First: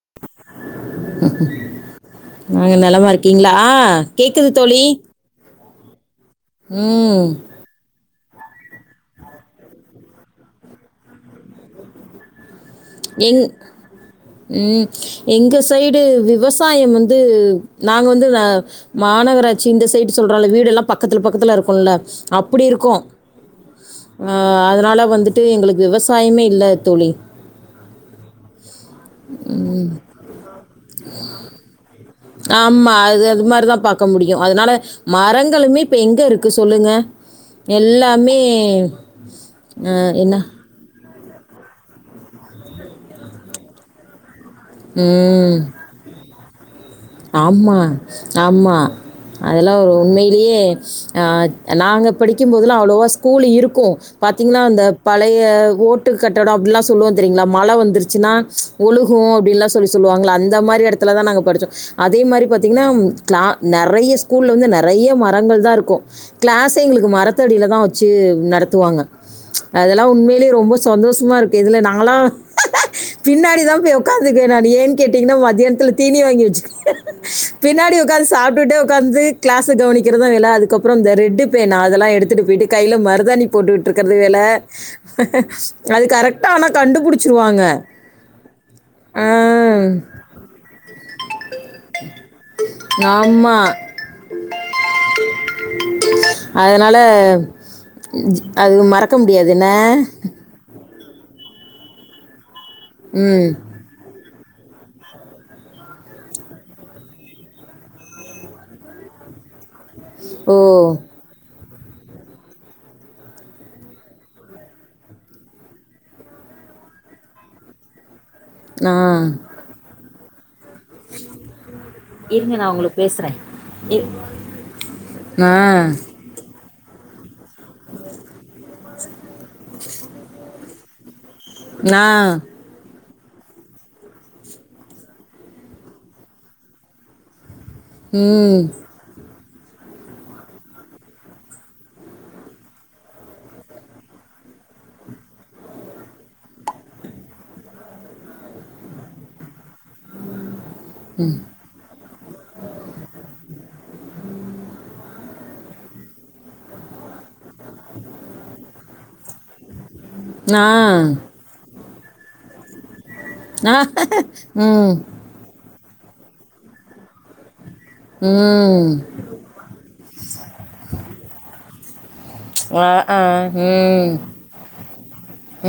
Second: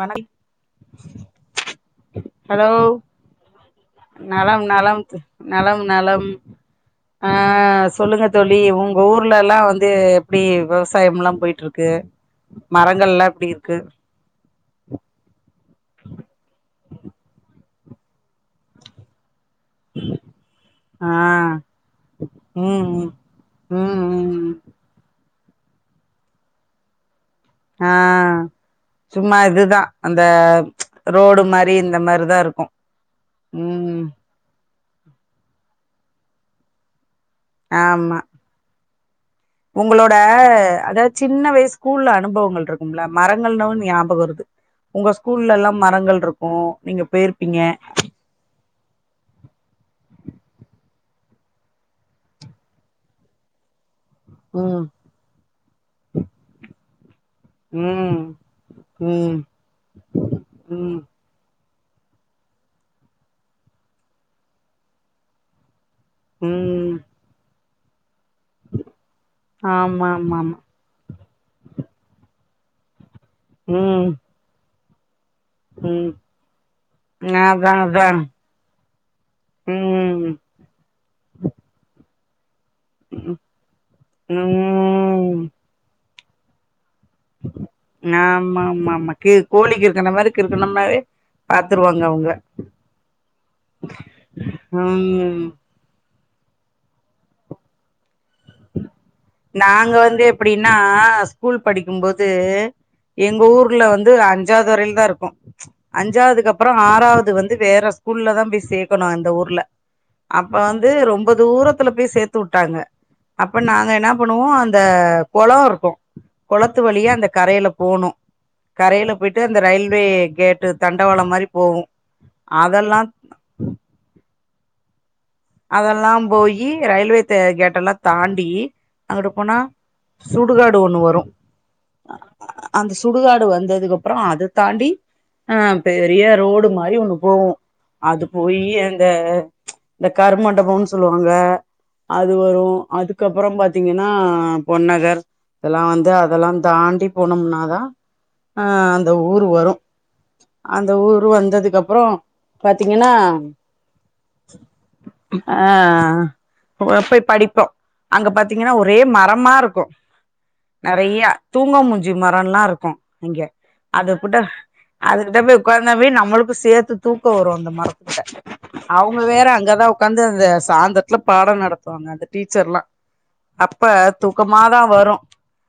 வன ஹலோ நீங்க நலமா இருக்கீங்ளா கேக்குது நலம் தோழி நலம் நலம் நலம் ம் ஆ சொல்லுங்க தோழி உங்க ஊர்லெல்லா வந்து எப்டி விவசாயம்ல்லா போய்ட்ருக்கு மரங்கள்லா எங் எப்டி இருக்கு ம் எங்க சைடு விவசாயம் வந்து நாங்க வந்து மாநகராட்சி இந்த சைடு சொல்றோல வீடெல்லா ஆ பக்கத்துல பக்கத்துல இருக்கோல அப்புடி ம் இருக்கோ ம் ம் அ ம் அதனால வந்துட்டு எங்குளுக்கு விவசாயமே இல்ல தோழி ஆ சும்மா இதுதா அந்த ரோடு மாரி இந்த மாரி இருக் ஆமா அது அது மாதிரிதா பாக்க முடியு அதனால மரங்களுமே இப்ப எங்க இருக்கு சொல்லுங்க ஆமா எல்லாமே ஆ, உங்களோட என்ன அதாவது சின்ன வயசு ஸ்கூல்ல அனுபவங்கள் இருக்கூம்ல மரங்கள்னுவோ ஞாபகோ வருது உங்க ம் ஸ்கூல்லலா மரங்கள் இருக்கோ நீங்க போயிருப்பீங்க ஆமா அதெல்லா ஒரு உண்மையிலேயே அ நாங்க படிக்கும்போதெல்லா அவ்வளோவா ஸ்கூலு இருக்கோ பாத்தீங்ன்னா அந்த ம் பழைய ஓட்டு கட்டடோ அப்டீல்லா சொல்லுவோ தெரியுங்களா மழை ம் வந்துருச்சுன்னா ஒழுகோ ம் அப்டீன்லா சொல்லி சொல்லுவாங்களா அந்த மாரி ம் எடத்துலதா நாங்க படிச்சோ அதே மாரி பாத்தீங்ன்னா கிளா நறைய ஸ்கூல்ல வந்து நறைய மரங்கள்தா இருக்கோ கிளாஸே ம் எங்களுக்கு மரத்தடியிலதா வெச்சு நடத்துவாங்க அதெல்லா ஆமா ஆமா உண்மையிலயே ஆமா ரொம்ப சந்தோஷமா இருக்கு இதுல நாங்களா பின்னாடிதா போய் ம் ஒக்காந்துக்க நா ஏ கேட்டீங்கன்னா ம ஏ எத்துல ம் தீனி வாங்கி வெச்சு அதா பின்னாடி அதா ம் ஒக்காந்து சாப்ட்டுட்டே ஒக்காந்து கிளாஸ கவனிக்கிறதுதா வேல அதுக்கப் அப்புறோ இந்த ரெட்டு பேனா அதெல்லா எடுத்துட்டு போயிட்டு கையில மருதாணி போட்டுகிட்டு இருக்கறது வேல ம் அது கரெக்டா ஆனா கண்டுபுடிச்சிருவாங்க ஆமா ஆமா ஆமாக்கு கி கோழிக்கிருக்கன மாரிக்கிருக்கன மாரி பாத்துருவாங்க அவுங்க ஆமாம் ம் அதனால அது மறக் நாங்க வந்து எப்படின்னா ஸ்கூல் படிக்கும்போது எங்க ம் ஊர்ல வந்து அஞ்சாவது வரையில தா இருக்கோ அஞ்சாவதுக்கப்புறோ ஆறாவது வந்து வேற ஸ்கூல்லதா போய் சேக்கணோ அந்த ஊர்ல அப்ப ஓ வந்து ரொம்ப தூரத்துல போய் சேத்து வுட்டாங்க அப்ப நாங்க என்னா பண்ணுவோ அந்த கொளோ இருக்கோ கொளத்து வழியா அந்த கரையில போணோ ஆ கரையில போயிட்டு அந்த ரயில்வே கேட்டு தண்டவாளம் மாரி போகோ அதெல்லா இ அதெல்லா போயி ரயில்வே தெ கேட்டெல்லா தாண்டி அங்குட்டு போனா சுடுகாடு ஒண்ணு வரு நா அந்த சுடுகாடு வந்ததுக்கப்புறோ அத தாண்டி ஆ பெரிய ரோடு மாரி ஒண்ணு போவோ அது ம் போயி அந்த இந்த கருமண்டபோன்னு சொல்லுவாங்க அது வரோ அதுக்கப்புறோ பாத்தீங்கன்னா பொன்னகர் இதெல்லா வந்து அதெல்லா தாண்டி போனோம்னாதா அ அந்த ஊரு வரோ அந்த ஊரு வந்ததுக்கப்புறோ பாத்தீங்கன்னா ஆ போ போய் படிப்போ அங்க பாத்தீங்கன்னா ஒரே மரமா இருக்கோ ஆ நறையா தூங்க மூஞ்சி மரோல்லா இருக்கோ இங்க அது கூட்ட ம் அது கிட்ட போய் ஒக்காந்தாவே நம்மளுக்கோ சேத்து தூக்கோ வரோ அந்த மரத்துட்ட ம் அவுங்க வேற அங்காத உக்காந்து அந்த சாந்தறத்துல பாடம் நடத்துவாங்க அது டீச்சர்லா ஆ ஆ அப்ப ம் தூக்கமாதா வரு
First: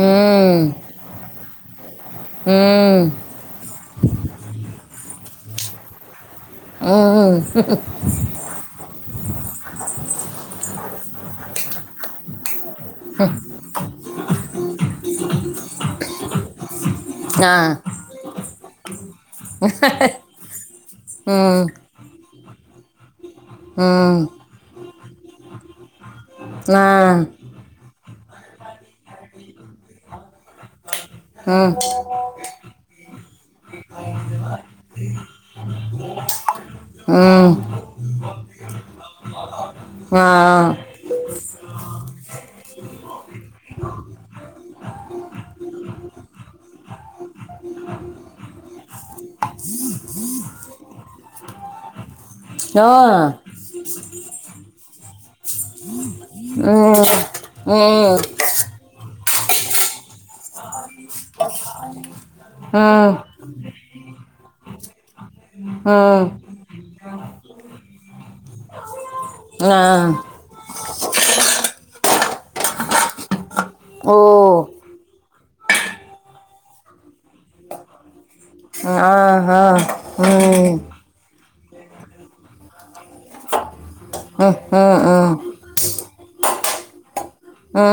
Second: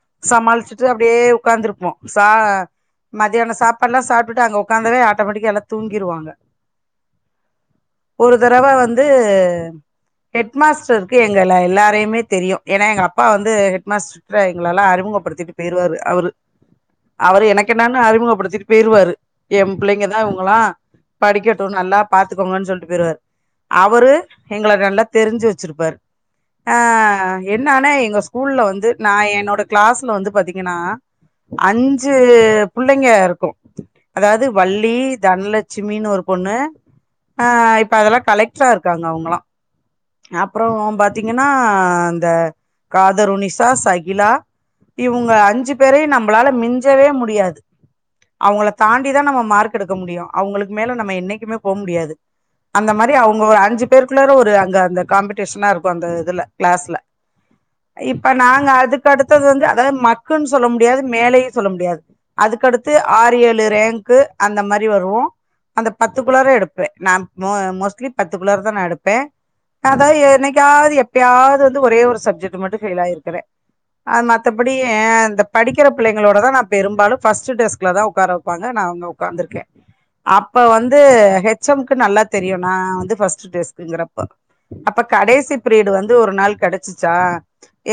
ம் ம் சமாளிச்சுட்டு அப்டியே உக்காந்துருப்போ சா ம் மத்தியானோ சாப் ல்லா சாப்ட்டுட்டு அங்க ஓக்காந்தாவே ஆட்டோ மேட்டிக்கா எல்லோரு தூங்கிர் வாங்க ம் இந்த தடவ வந்து ஹெட் மாஸ்டருக்கு எங்கள எல்லாரையுமே தெரியு ஏன்னா எங்க அப்பா வந்து ஹெட் மாஸ் இப்ப எங்களலா அறிமுகப்படுத்திட்டு போயிருவாரு அவரு அவரு ஆ எனக்கென்னன்னு அறிமுகப்படுத்திட்டு போயிருவாரு ஏ பிள்ளைங்கதா இவுங்களா ம் படிக்கட்டு நல்லா பாத்துக்கோங்கன்னு சொல்ட்டு போயிருவாரு அவரு ம் எங்கள நல்லா தெரிஞ்சு வச்சிருப்பாரு ஆ என்ன ஆனா எங்க ஸ்கூல வந்து நா என்னோட கிளாஸ்ல வந்து பாத்திங்கன்னா ஓ அஞ்சு புள்ளைங்கருக்கு அதாவது வள்ளி தனலட்சுமீனு ஒரு பொண்ணு ம் ஆ ம் இப்ப அதெல்லா கலை ட்ரா இருக்காங்க அவுங்களா அப்புறோ பாத்தீங்கன்னா இந்த காதருனிசா சகிலா இவங்க அஞ்சு பேரையு நம்மளால மிஞ்சவே முடியாது அவங்கள தாண்டிதா நம்ம மார்க் எடுக்க முடியு அவங்களுக்கு மேல நம்ம என்னைக்குமே போ முடியாது அந்த மாரி அவங்க ஒரு அஞ்சு பேருக்குள்ளற ஒரு அங்க அந்த காம்பிடேஷனாருக்கு அந்த இதுல கிளாஸ்ல இப்ப நாங்க அதுக்கு அடுத்தது வந்து அதாவது மட்டன்னு சொல்ல முடியாது மேலையு சொல்ல முடியாது அதுக்கடுத்து ஆறு ஏழு ரேங்க்கு அந்த மாரி வரு அந்த ம் பத்துக்குள்ளார எடுப்பே நா மோ மோஸ்லி பத்துகுள்ளார தா நா எடுப்பே ம் ஆ அதாவது என்னைக்காவது எப்பயாவது வந்து ஒரே ஒரு சப்ஜெட் மட்டு ஃபெயில் ஆயிருக்குறே ஓ அது ம மத்தபடி அ படிக்கிற பிள்ளைங்களோட தா நா பெரும்பாலு ஃபரஸ்ட்டு டெஸ்க்ல தா உக்காரவேப்பாங்க நா அங்க ஆ ஆ உக்காந்துருக்கே ம் அப்ப ம் வந்து து ஹெச் எம்கு நல்லா தெரியு நா வந்து ஃபர்ஸ்ட் டெஸ்குங்கறப்போ ம் அப்ப ம் கடைசி பீரியட் வந்து ஒரு நாள் கேடச்சிச்சா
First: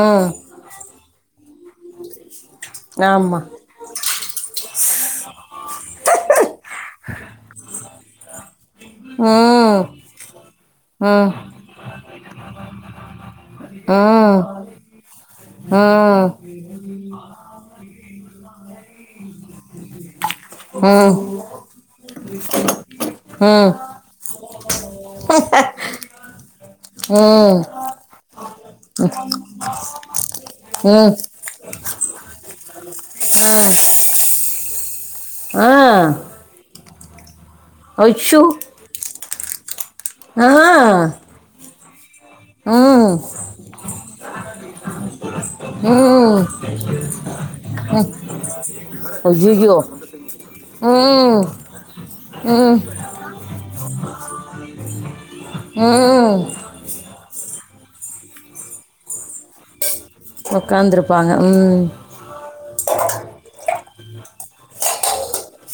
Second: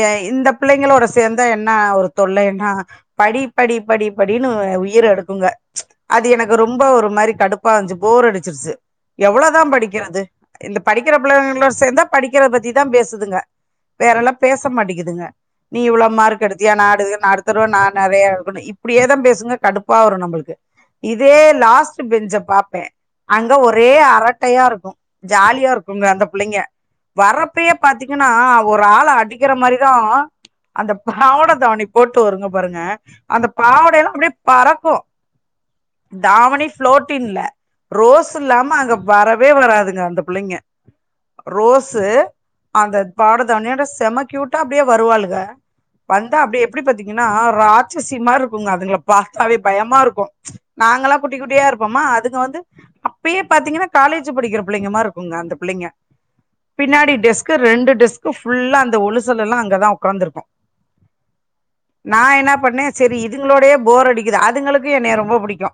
ஏ இந்த பிள்ளைங்களோட சேந்தா என்னா ஒரு தொல்லைன்னா படி ஆமாம் படி படி படின்னு உயிர் எடுக்குங்க அது எனக்கு ரொம்ப ஒரு மாரி கடுப்பா வந்துச்சு போர் அடிச்சிருச்சு எவ்ளோ தா ம் படிக்கிறது இந்த படிக்கிற ம் புள்ளைங்களோட சேந்தா படிக்கிறத பத்திதா பேசுதுங்க வேறலா ம் பேச மாட்டேங்கிதுங்க ம் நீ இவ்ளோ மார்க் எடு தியா நாடு நா அடுத்த தடவ நா நறைய எடுப்பணு இப்டி ஏதா பேசுங்க கடுப்பா வரு நம்ளுக்கு ம் இதே லாஸ்ட் பெஞ்ச பாப்பே அங்க ம் ஒரே அரட்டையாருக்கு ஜாலியாருக் அந்த புள்ளைங்க வரப்பயே பாத்தீங்கன்னா ஒரு ஆள அடிக்கிற மாரிதா அந்த ம் ம் பாவட தவணி போட்டு வருங்க பாருங்க அந்த பாவடெல்லா அப்டியே பறக்கு ஆ தாவணி ஃப்ளோட்டின்ல அச்சோ ரோஸ்யில்லாம அங்க வரவே வராதுங்க அந்த ஆ புள்ளைங்க ரோஸு அந்த ம் பாட தவனியோட செம க்யூட்டா அப்டியே வருவாளுங்க வந்தா ம் அப்டி எப்டி பாத்தீங்கன்னா ராட்சசி மார்ருக்குங்க அதுங்கள பாத்தாவே ஐயோ பயமாருக்கு நாங்கல்லா குட்டி ம் குட்டியா இருப்போமா அதுங்க வந்து ம் அப்பயே பாத்தீங்கன்னா காலேஜ் படிக்கிற புள்ளைங்க மார் இருக்கும்ங்க அந் ம் பின்னாடிடெஸ்கு ரெண்டு டெஸ்கு ஃபுல்லா அந்த ஒலுசலல்லா அங்க தா ஓக்காந்துருக் ஓகாந்துதிருப்பாங்க ம் நா என்ன பண்ணே சேரி இதுங்களோடையே போர் அடிக்குது அதுங்களுக்கு என்னை ரொம்ப புடிக்கு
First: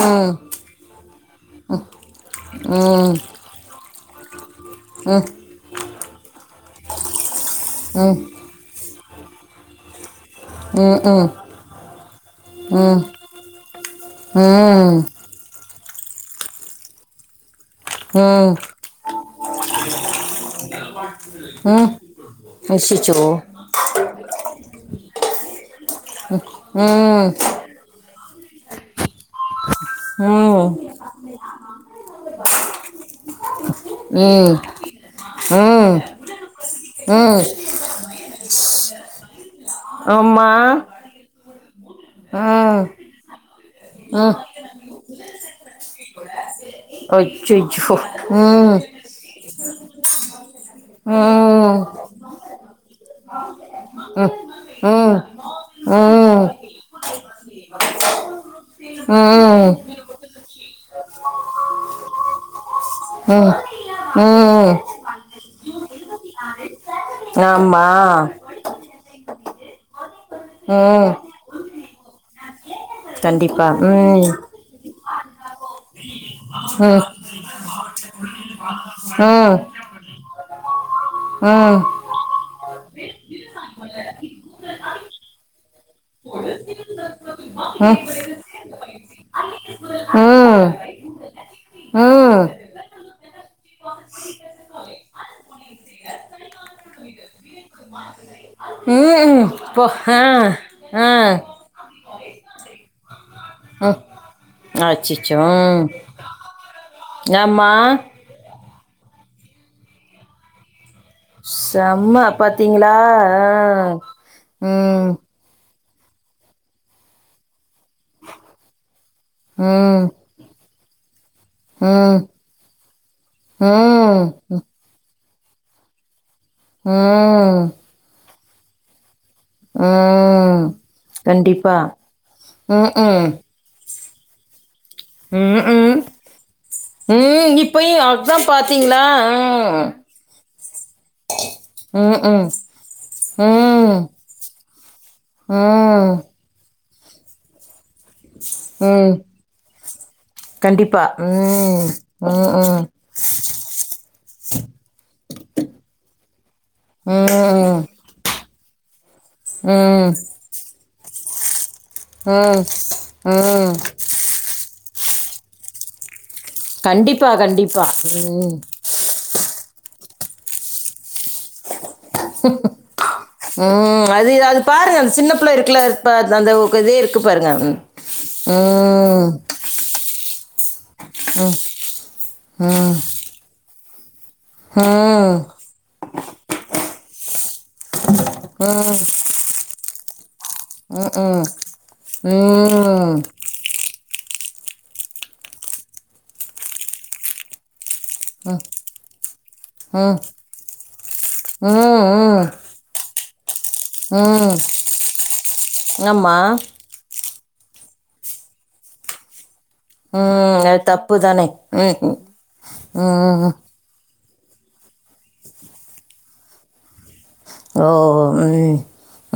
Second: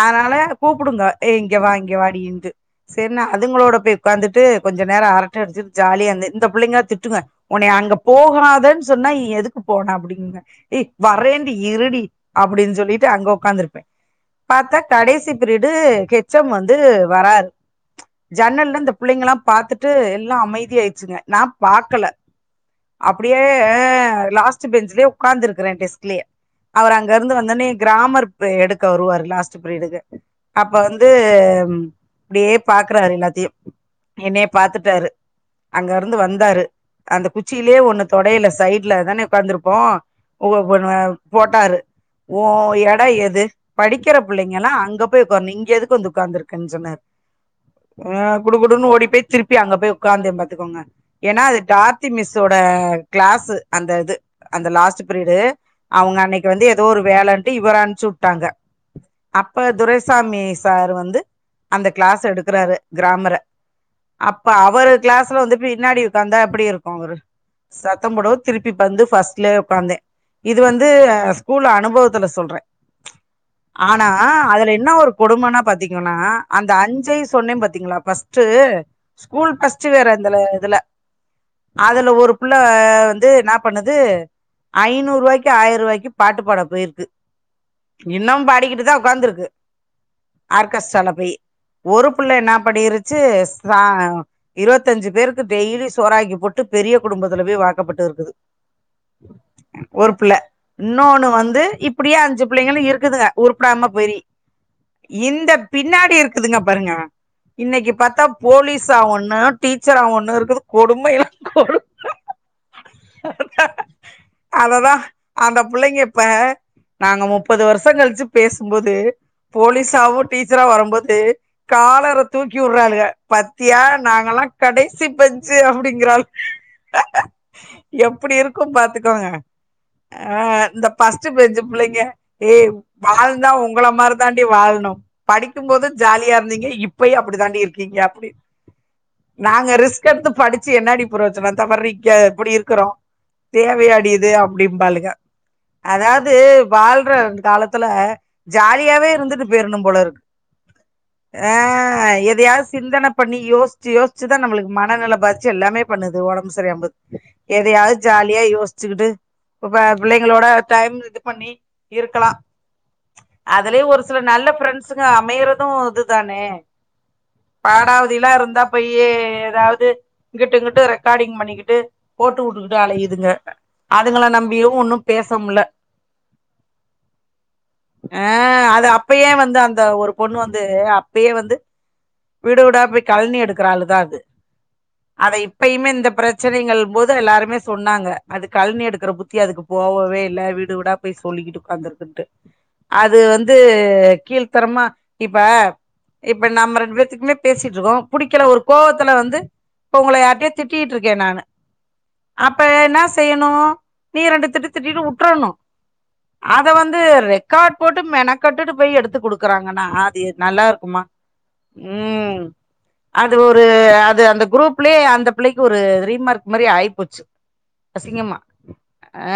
ம் அதனால கூப்பிடுங்க ஏ இங்க வா வாடின்ந்து ம் ம் சேரினா அதுங்களோட போய் ஓகாந்துட்டு கொஞ்ச நேரோ ம் ம் ம் அரட்ட அடிச்சுட்டு ஜாலியாந்து இந்த புள்ளைங்களா திட்டுங்க உன்னய அங்க போகாதன்னு சொன்னா எதுக்கு போன அப்டிங்குக ஏ ம் வரேண்டி இருடி அப்டின்னு சொல்லிட்டு அங்க உக்காந்துருப்பே பார்த்தா ம் கடைசி ப்ரீடு கெச்சம் வந்து வராரு ம் ஜன்னல இந்த புள்ளைங்கல்லா பாத்துட்டு எல்லா அமைதியா ஆயிடுச்சுங்க நா ம் பாக்கல அச்சோ அப்டியே அ லாஸ்ட் பெஞ்ச்லயே உட்கார்ந்து இருக்கிறே டெஸ்கலயே அவர் அங்க ம் இருந்து வந்த வுனே கிராமர் எடுக்க வருவாரு லாஸ்ட் பிரிடுக்கு ம் அப்ப ம் வந்து இப்டியே பாக்குறாரு எல்லாத்தையு என்னைய ம் பாத்துட்டாரு அங்க இருந்து வந்தாரு அந்த ம் குச்சிய லயே ஒண்ணு தொடைல சைட்ல தானே உடக்காந்துருப்போ உ அம்மா ஒன்னு போட்டாரு ஓ ம் ஏட எது படிக்கிற ம் புள்ளைங்கல்லா அங்க போயி உக்காருனு இங்க எதுக்கு வந்து உட்காந்துருக்குன்னு சொன்னாரு [inaudible] ஆ ம் குடுகுடுன்னு ஓடி போய் திருப்பி அங்க போய் உட்கார்ந்த பாத்துக்கோங்க ம் எனா அது ம் டார்த்தி மிஸ்ஸோட கிளாஸ் அந்த இது ம் அந்த லாஸ்ட் ம் பீரிடு அவுங்க அன்னைக்கு வந்து எதோ ஒரு வேலைன்ட்டு இவர அனுப்ச்சு விட்டாங்க அப்ப ம் துரை சாமி சார் வந்து அந்த கிளாஸ் எடுக்கறாரு கிராமர ம் அப்ப ம் அவரு கிளாஸ்ல வந்து பின்னாடி உட்காந்தா எப்டி இருக்கு அவரு ஆமா சத்தம் போடு திருப்பி ப வந்து பர்ஸ்ட்ல உட்காந்தே இது வந்து ம் ஸ்கூல் அனுபவத்துல சொல்றே கண்டிப்பா ஆனா ம் அதுல என்ன ஒரு கொடுமன்னா பாத்தீங்கன்னா அந்த ம் ம் ம் அஞ்சையு சொன்னே பாத்தீங்களா பஸ்ட்டு ம் ஸ்கூல்ஸ் பஸ்ட் டு வேற இந்ததுல இதுல அதுல ஒரு புள்ள வந்து என பண்ணுது ஐநூறுவாய்க்கு ஆயர்வாய்க்கு பாட்டுபாட போயிருக்கு ம் ம் ம் இன்னுமபாடிக்கிட்டு தா உக்காந்துருக்கு ஆர்கஸ்ட்ரால போயி ஒரு புள்ள என்ன பன்னிருச்சு ச இருபத்தஞ்சு பேருக்கு டெய்லி சோறாக்கி போட்டு பெரிய குடும்பத்துல போய் வாக்கப்பட்டு இருக்குது ம் போ ஒரு ஆ பிள்ள ஆ இன்னொன்னு வந்து இப்டியே அஞ்சு புள்ளைங்களு இருக்குதுங்க உருப்பிடாம ம் போயி அச்சச்சோ இந்த ம் பின்னாடி இருக்குதுங்க பாருங்க ஆமா இன்னைக்கு போலீஸ்ஸா ஒண்ணு டீச்சரா ஒண்ணு இருக்குது கொடுமைல்ல செம்ம பாத்தீங்களா ஆ அததான் ம் அந்த புள்ளைங்கப்ப நாங்க முப்பது வருஷோ கழிச்சு பேசுபோது ம் போலீஸாவு டீச்சராவு வரும்போது ம் ம் காலரத்தூக் கிடுறாளுக பாத்தியா நாங்கல்லா கடைசி பெஞ்சு அப்டிங்கறாள் உம் எப்டி இருக்கு பாத்துக்கோங்க அ ம் இந்த பஸ்ட்ட் பெஞ்சு கண்டிப்பா புள்ளைங்க ஏய் ம்ஹ்ம் வாழ்ந்தா உங்கள மாரி தாண்டி வாழணு படிக்கு போது ம்ஹ்ம் ஜாலியா இருந்தீங்க இப்பயு அப் ம் படிதாண்டி இப்பயு இருக்கீங்க அப்டின்னு அதான் பாத்தீங்களா நாங்க ம் ரிஸ்க் எடுத்து படிச் சி என்னாடி புரயோசனோ இந்த பார்ரி ம்ஹ்ம் இப்டி இருக்கிறோ ம் தேவையாடியிது அப்டிம்பாளுங்க ம் அதாவது வாழ்ற காலத்துல ஜாலியாவே ம் இருந்துட்டு போயிரணும் போல இருக் கண்டிப்பா ஆ ம் எதையாவது ம்ஹ்ம் சிந்தனை பண்ணி யோசிச்சு யோசிச்சுதா நம்மளுக்கு மனநில பாதிச்சு எல்லாமே பண்ணுது ஒடம்பு சரியாம்போது ம் ம் எதயாவது ஜாலியா யோசிச்சுக்கிட்டு இப்ப ம் பிள்ளைங்களோட டைம் இது பண்ணி இருக்கலாம் ம் அதுலயும் ஒரு சில நல்ல ஃப்ரெண்ட்ஸுங்க அமையறதும் இதுதானே கண்டிப்பா கண்டிப்பா ம் அப்டியே ஏதாவது இங்கிட்டு இங்கிட்டு ரெக்கார்டிங் பண்ணிக்கிட்டு போட்டு வுட்டுக்கிட்டு அலையுதுங்க ம் அதுங்கள அது அது நம்பியு ஒன்னு பாருங்க அந்த பேச சின்ன பிள்ள முல்ல இருக்குல அத் பாருங் அந்த ஒர் பதோ இருக்கு பாருங்க அ அது ம் அப்பயே வந்து அந்த ஒரு பொண்ணு வந்து அப்பயே வந்து வீடு வீடா ம் போய் கழனி எடுக்கற ஆளுதா அது ம் எப்பயுமே இந்த பிரச்சனைகள் போது எல்லாருமே சொன்னாங்க அது கழனி எடுக்கிற புத்தி அதுக்கு போகவே இல்ல வீடு வீடா ம் போய் ம் சொல்லிக்கிட்டு உக்காந்து இருக்கறது அது ம் வந்து இது கீழ்த்தரமா இப்ப இப்ப நம்ம ரெண்டு பேர்த்தக்குமே பேசிட்டு இருக்கோ புடிக்கல ஒரு கோவத்துல வந்து உங்கள ம் யாரிட்டையே திட்டிட்டு இருக்கே நானு ம் ம் அப்ப என்ன செய்யணூ நீ ரெண்டு திட்டு திட்டிட்டு வுட்டுரோணூ ஆமா இது ரெக்கார்ட் போட்டு மெனக்கட்டுட்டு போய் எடுத்து குடுக்குறாங்கன்னா அது நல்லா இருக்குமா ப்பு தானோ ம் அது ஒரு அது அந்த குரூப் லயே அந்த பிள்ளைக்கு ஒரு ரீமார்க் மாரி ஆயி போச்சு ஓ அசிங்கம்மா ம்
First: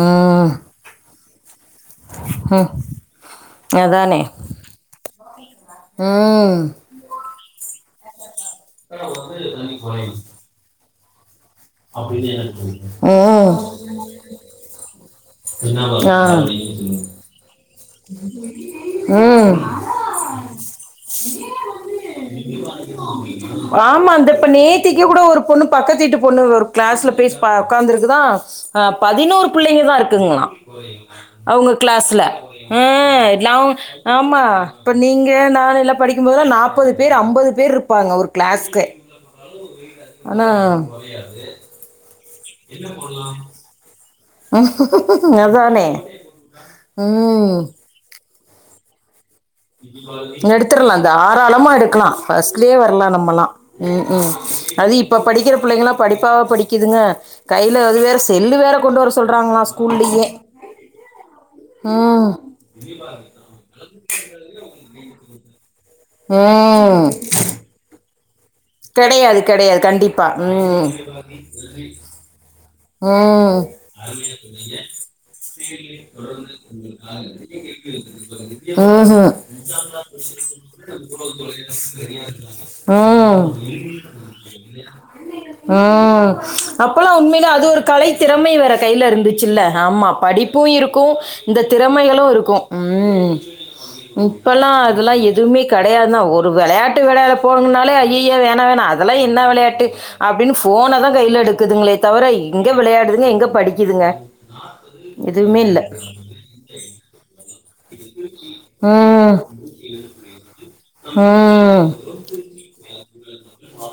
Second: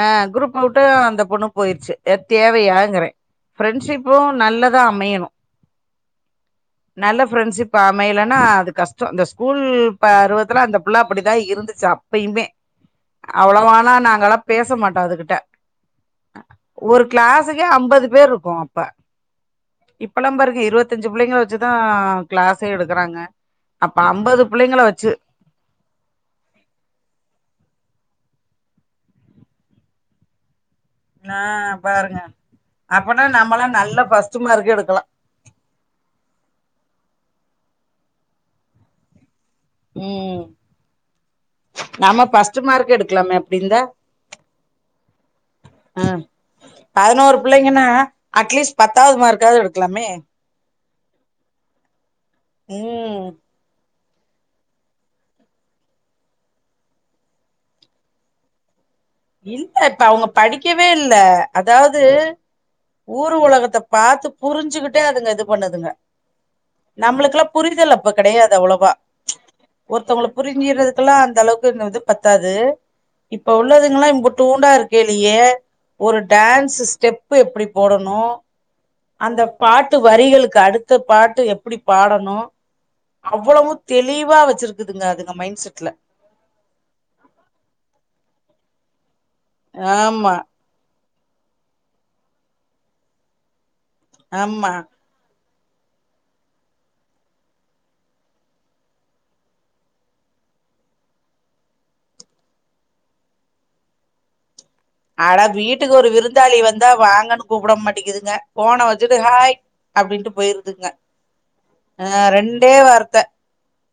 ஆ ம் குரூப் மா வுட்டு அந்த பொண்ணு போயிருச்சு இத் ம் தேவையாங்கறே ஃப்ரெண்ட்ஷிப்பு அதானே நல்லதா அமையணூ ம் நல்ல ஃப்ரெண்ட்ஷிப் அமையலைன்னா அது கஷ்ட இந்த ஸ்கூல் பருவத்தல்ல அந்த புள்ள அப்படிதா இருந்துச்சு அப்பயுமே ம் அவ்வளோவோனா நாங்கல்லா பேசமாட்டோ அதுகிட்ட ஆ அ ஒரு கிளாஸ்க்கே அம்பது பேர் இருக்கோ அப்ப ம் இப்பெல்லா பாருங்க இருத்தஞ்சு புள்ளைங்க வெச்சு தா கிளாஸ் எடுக்கறாங்க அப்ப ஆமா அந்த ஐம்பது இப்ப புள்ளைங்கள நேத்திக்கு வெச்சு கூட ஒரு பொண்ணு பக்கத் வீட்டு பொண்ணு ஒரு கிளாஸ்ல போய் பே உக்காந்து இருக்குதா அ பதினோரு புள்ளைங்க தா இருக்குங்களா ஆ அவுங்க பாருங்க கிளாஸ்ல அப்பனா இஹ் நம்மல்லா லவூங் நல்ல ஃபர்ஸ்ட் ஆம்மா மார்க் இப்ப எடுக்கலா நீங் ங்க நா எல்லா படிக்கும்போதுல்லா நாற்பது பேர் அம்பது பேர் இருப்பாங்க ஒரு கிளாஸ்க்கே ம் ஆனா நம்ம பஃர்ஸ்ட் மார்க் எடுக்கலாம அப்படிருந்தா உம், அதானே அ பதினோரு ம் புள்ளைங்கன்னா அட்லீஸ்ட் பத்தாவது மார்க்காவது எடுக் எடுத்துர்லா தாராளமா எடுக்லா பர்ஸ்ட்லயே வரலா ம் நம்மல்லா ம் ஹூம் அது இப்ப படிக்கிற புள்ளைங்கல்லா படிப்பாவா படிக்குதுங்க கையில அது வேற செல்லு வேற கொண்டு வர சொல் இல்ல இப்ப அவங்க படிக்கவே இல்ல அதாவது ம் ஊர் உலகத்த பாத்துப் புரிஞ்சுக்கிட்டே அதுங்க இது பண்ணுதுங்க ம் நம்மளுக்கெல்லா புரிதல் அப்ப கெடையாது தவ்ளோவா கெடையாது கெடையாது கண்டிப்பா ஒருத்தவங்க ம் புரிஞ்சறதுக்கல்லா அந்த அளவுக்கு இந்த இது பத்தாது ம் லா இம்புட்டூண்டா இருக்கேலேயே ஒரு டான்ஸ்சு ஸ்டெப் எப்படி போடணு ம்ஹும் அந்த பாட்டு வரிகளுக்கு அடு த பாட்டு எப்டி பாடணு ம் அவ்ளோவு தெளிவா வச்சிருக்குதுங்க அதுங்க மைண்ட் செட்ல ம் அப்பல்லா உண்மையில அது ஒரு கலை திறமை வேற கையில இருந்துச்சுல்ல ஆமா படி பு இருக்கு இந்த திறமைகளு இருக்கு ம் இப்பல்லா ஆமா அதுல்லா எதுவுமே கெடையாதுனா ஒரு வெளையாட்டு வெளையாட போனங்கனாலே ஐய்யய்ய வேணா வேணா அதெல்லா என்ன விளையாட்டு அப்படினு ஃபோனதா கையில எடுக்குதுங்களே தவிர எங்க வெளையாடுதுங்க எங்க படிக்குதுங்க நாப்பது அட வீட்டுக்கு ஒரு விருந்தாளி வந்தா வாங்கன்னு கூப்பிட மாட்டிக்கிதுங்க போன வச்சுட்டு ம் ஹாய் அப்டின்டு போயிருதுங்க ம் அ ரெண்டே வார்த்த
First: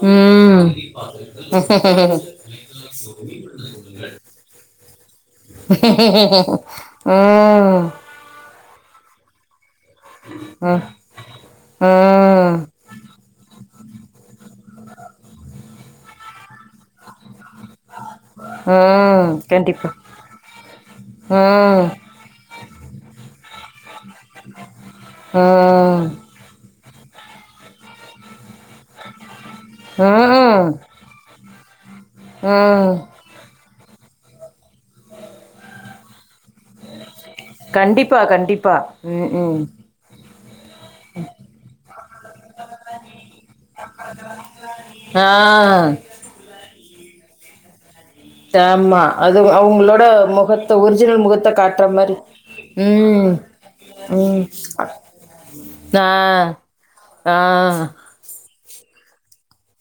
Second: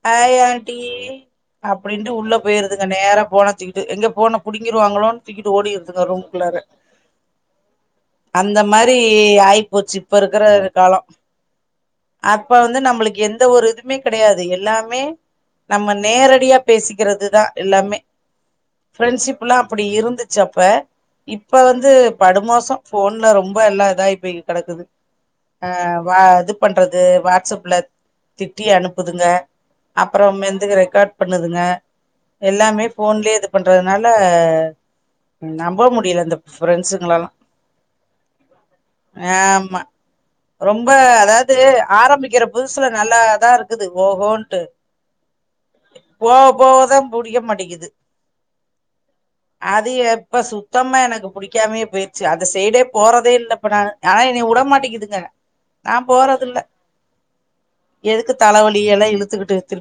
ம் ம் ஹாய் ஆண்ட்டி ம் அப்டின்ட்டு உள்ள பேயிருதுங்க நேரா போனாதூகிட்டு எங்க போன புடிங்கிருவாங்களோன் ம் அந்த மாரி ஆய் போச்சு இப்ப இருக்கிற ம் காலோ அப்ப வந்து நம்மளுக்கு எந்த ஒரு இது மே கெடையாது எல்லாமே நம்ம நேரடியா பேசிக்கிறது தா எல்லாமே ம் ஃப்ரெண்ட்ஷிப்லா அப்டி கண்டிப்பா இருந்துச்சு அப் ப இப்ப ம் வந்து படுமோசோ ஃபோன்ல ரொம்ப எல்லா இதாய் பேய் கிடக்குது ம் வ அது பண்றது வாட்ஸ்அப்ல திட்டி அனுப்புதுங்க ம் அப்பறம் வந்து ரெக்கார்ட் பண்ணுதுங்க எல்லாமே ம் ஃபோன்லயே இது பண்றதுனால ம் நம்ப முடியல இந்த ஃப்ரெண்ட்ஸுங்களல்லா கண்டிப்பா கண்டிப்பா ம் ம் ஆமா ரொம்ப அதாது ஆரம்பிக்கிற புதுசுல நல்லாதா இருக்குது ஓகோன்ட்டு ஆ போக போக தா புடிக்க மாட்டிக்குது தமா அது அவங்களோட ப முகத்த சுத்தமா ஒரிஜினல் எனக்கு முகத்த புடிக்காமே காட்டுற மாரி போயிருச்சு அந்த சைடே ம் போறதே இல்ல இப்ப நானு ஆனா ம் என்ன உட மாட்டிக்குதுங்க நா ஆ போறதில்ல ஆ எதுக்கு தல வலியல்லா இழுத்துக்கிட்டு திரு